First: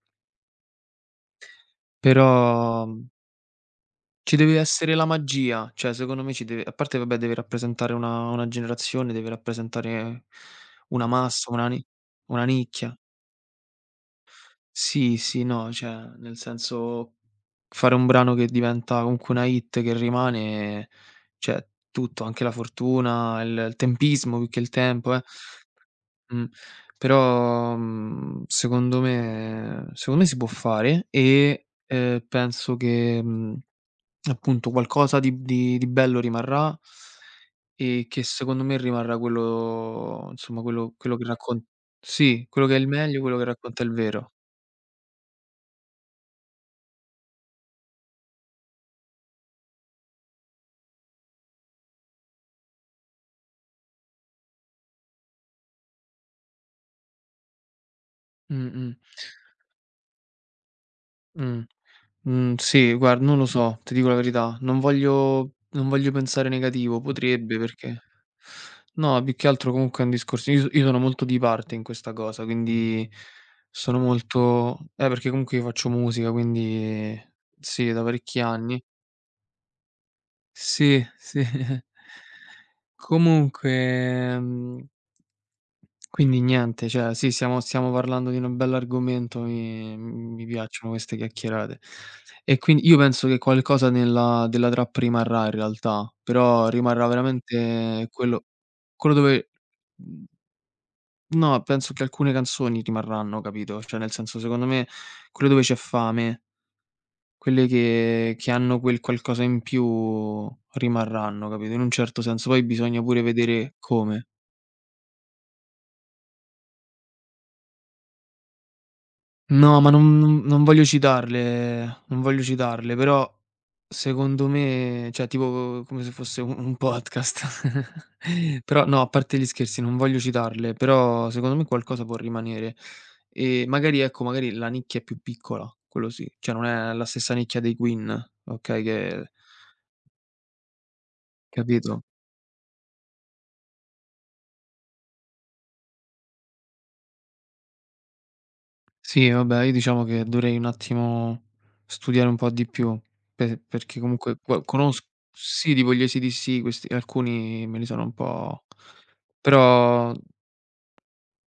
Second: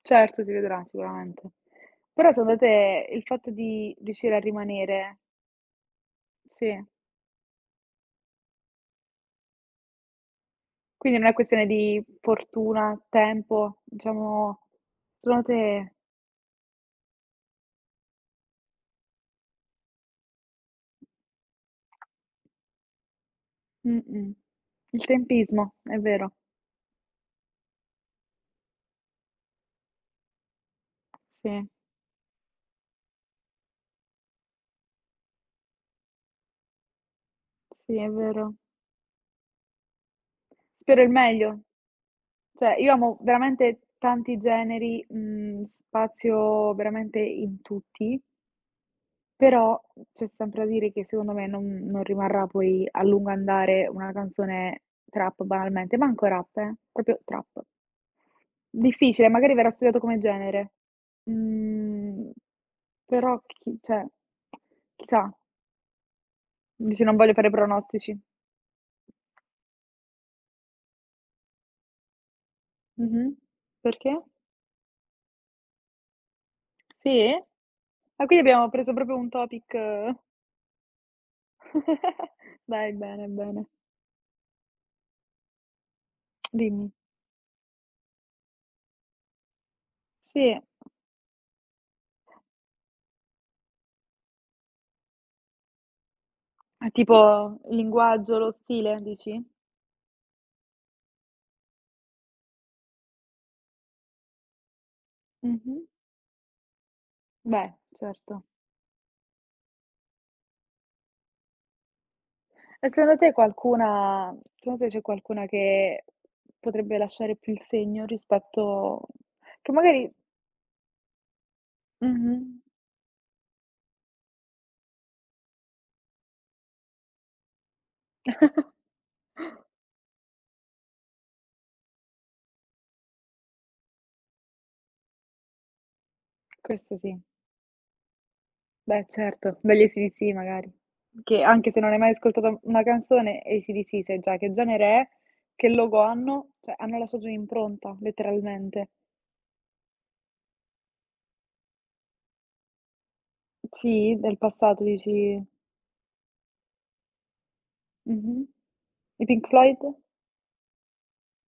Certo, si vedrà sicuramente. Però secondo Però, te mhmm il fatto di riuscire ci a deve essere la rimanere magia, cioè secondo me ci deve a Sì. parte vabbè deve rappresentare una una generazione, deve rappresentare una Quindi non è massa, questione una ni di una fortuna, nicchia. tempo, diciamo Sì, secondo sì no, te cioè, nel senso, fare un brano che diventa comunque una hit che rimane, cioè tutto, anche la fortuna e il Mh-mh. tempismo più che il Il tempo, eh. tempismo, è vero. Mh. Però, mhmm, secondo me secondo me si può fare Sì. e, ehm, penso che, mhmm, appunto qualcosa di di di bello rimarrà Sì, e è che vero. secondo me rimarrà quello insomma, quello Spero il quello che meglio. raccont sì, quello Cioè che è il io amo meglio, quello che veramente racconta il vero. tanti generi, mhmm, spazio veramente in tutti però, mhmm, c'è sempre da dire che secondo me non non rimarrà poi a lungo andare una canzone trap banalmente; manco rap eh, proprio trap. Mh-mh. Difficile, magari verrà studiato come genere. Mh. Mhmm, Mhmm, sì, guard non però lo chi so, ti dico cioè la verità. Non chissà. voglio non voglio pensare negativo, Dici non voglio fare potrebbe perché pronostici. no più che altro comunque è un discorso io io sono molto di parte in questa cosa, quindi Mh-mh. sono Perché? molto eh perché comunque io faccio musica quindi Sì? sì da Ah parecchi quindi abbiamo anni. preso proprio un topic Sì, sì. Dai, bene, bene. Comunque, ehm Quindi niente, Dimmi. cioè sì siamo stiamo parlando di una bell'argomento e, mhmm, mi Sì. piacciono queste chiacchierate. E quin io penso che qualcosa nella della trap rimarrà in realtà, però È rimarrà tipo il veramente linguaggio, quello lo stile, quello dici? dove mhmm No, penso che alcune canzoni rimarranno, capito. Cioè nel senso secondo me quelle dove c'è Mh-mh. fame quelle Beh, che certo. che hanno quel qualcosa in più rimarranno, capito, in un certo senso. Poi E bisogna secondo pure te vedere come. qualcuna secondo te c'è qualcuna che potrebbe lasciare più il segno rispetto che No, ma magari non n non voglio citarle, non voglio Mh-mh. citarle però, secondo me cioè tipo come se fosse u un podcast. Però no, a parte gli scherzi non voglio citarle, però secondo me qualcosa può rimanere. Ehm, magari ecco, magari la nicchia è più piccola quello sì, cioè non è Questo la sì. stessa nicchia dei Queen, okay, Beh che certo, degli ACDC magari. Che anche se non hai Capito? mai ascoltato una canzone, ACDC sai già che genere è, che logo hanno; cioè hanno lasciato un'impronta letteralmente. Sì, no beh, io diciamo che dovrei un attimo studiare un po' di più. Pe Mh, perché sì, del comunque qua passato conos dici sì tipo gli ACDC, questi alcuni me li sono un Mh-mh. po' I Pink Floyd? però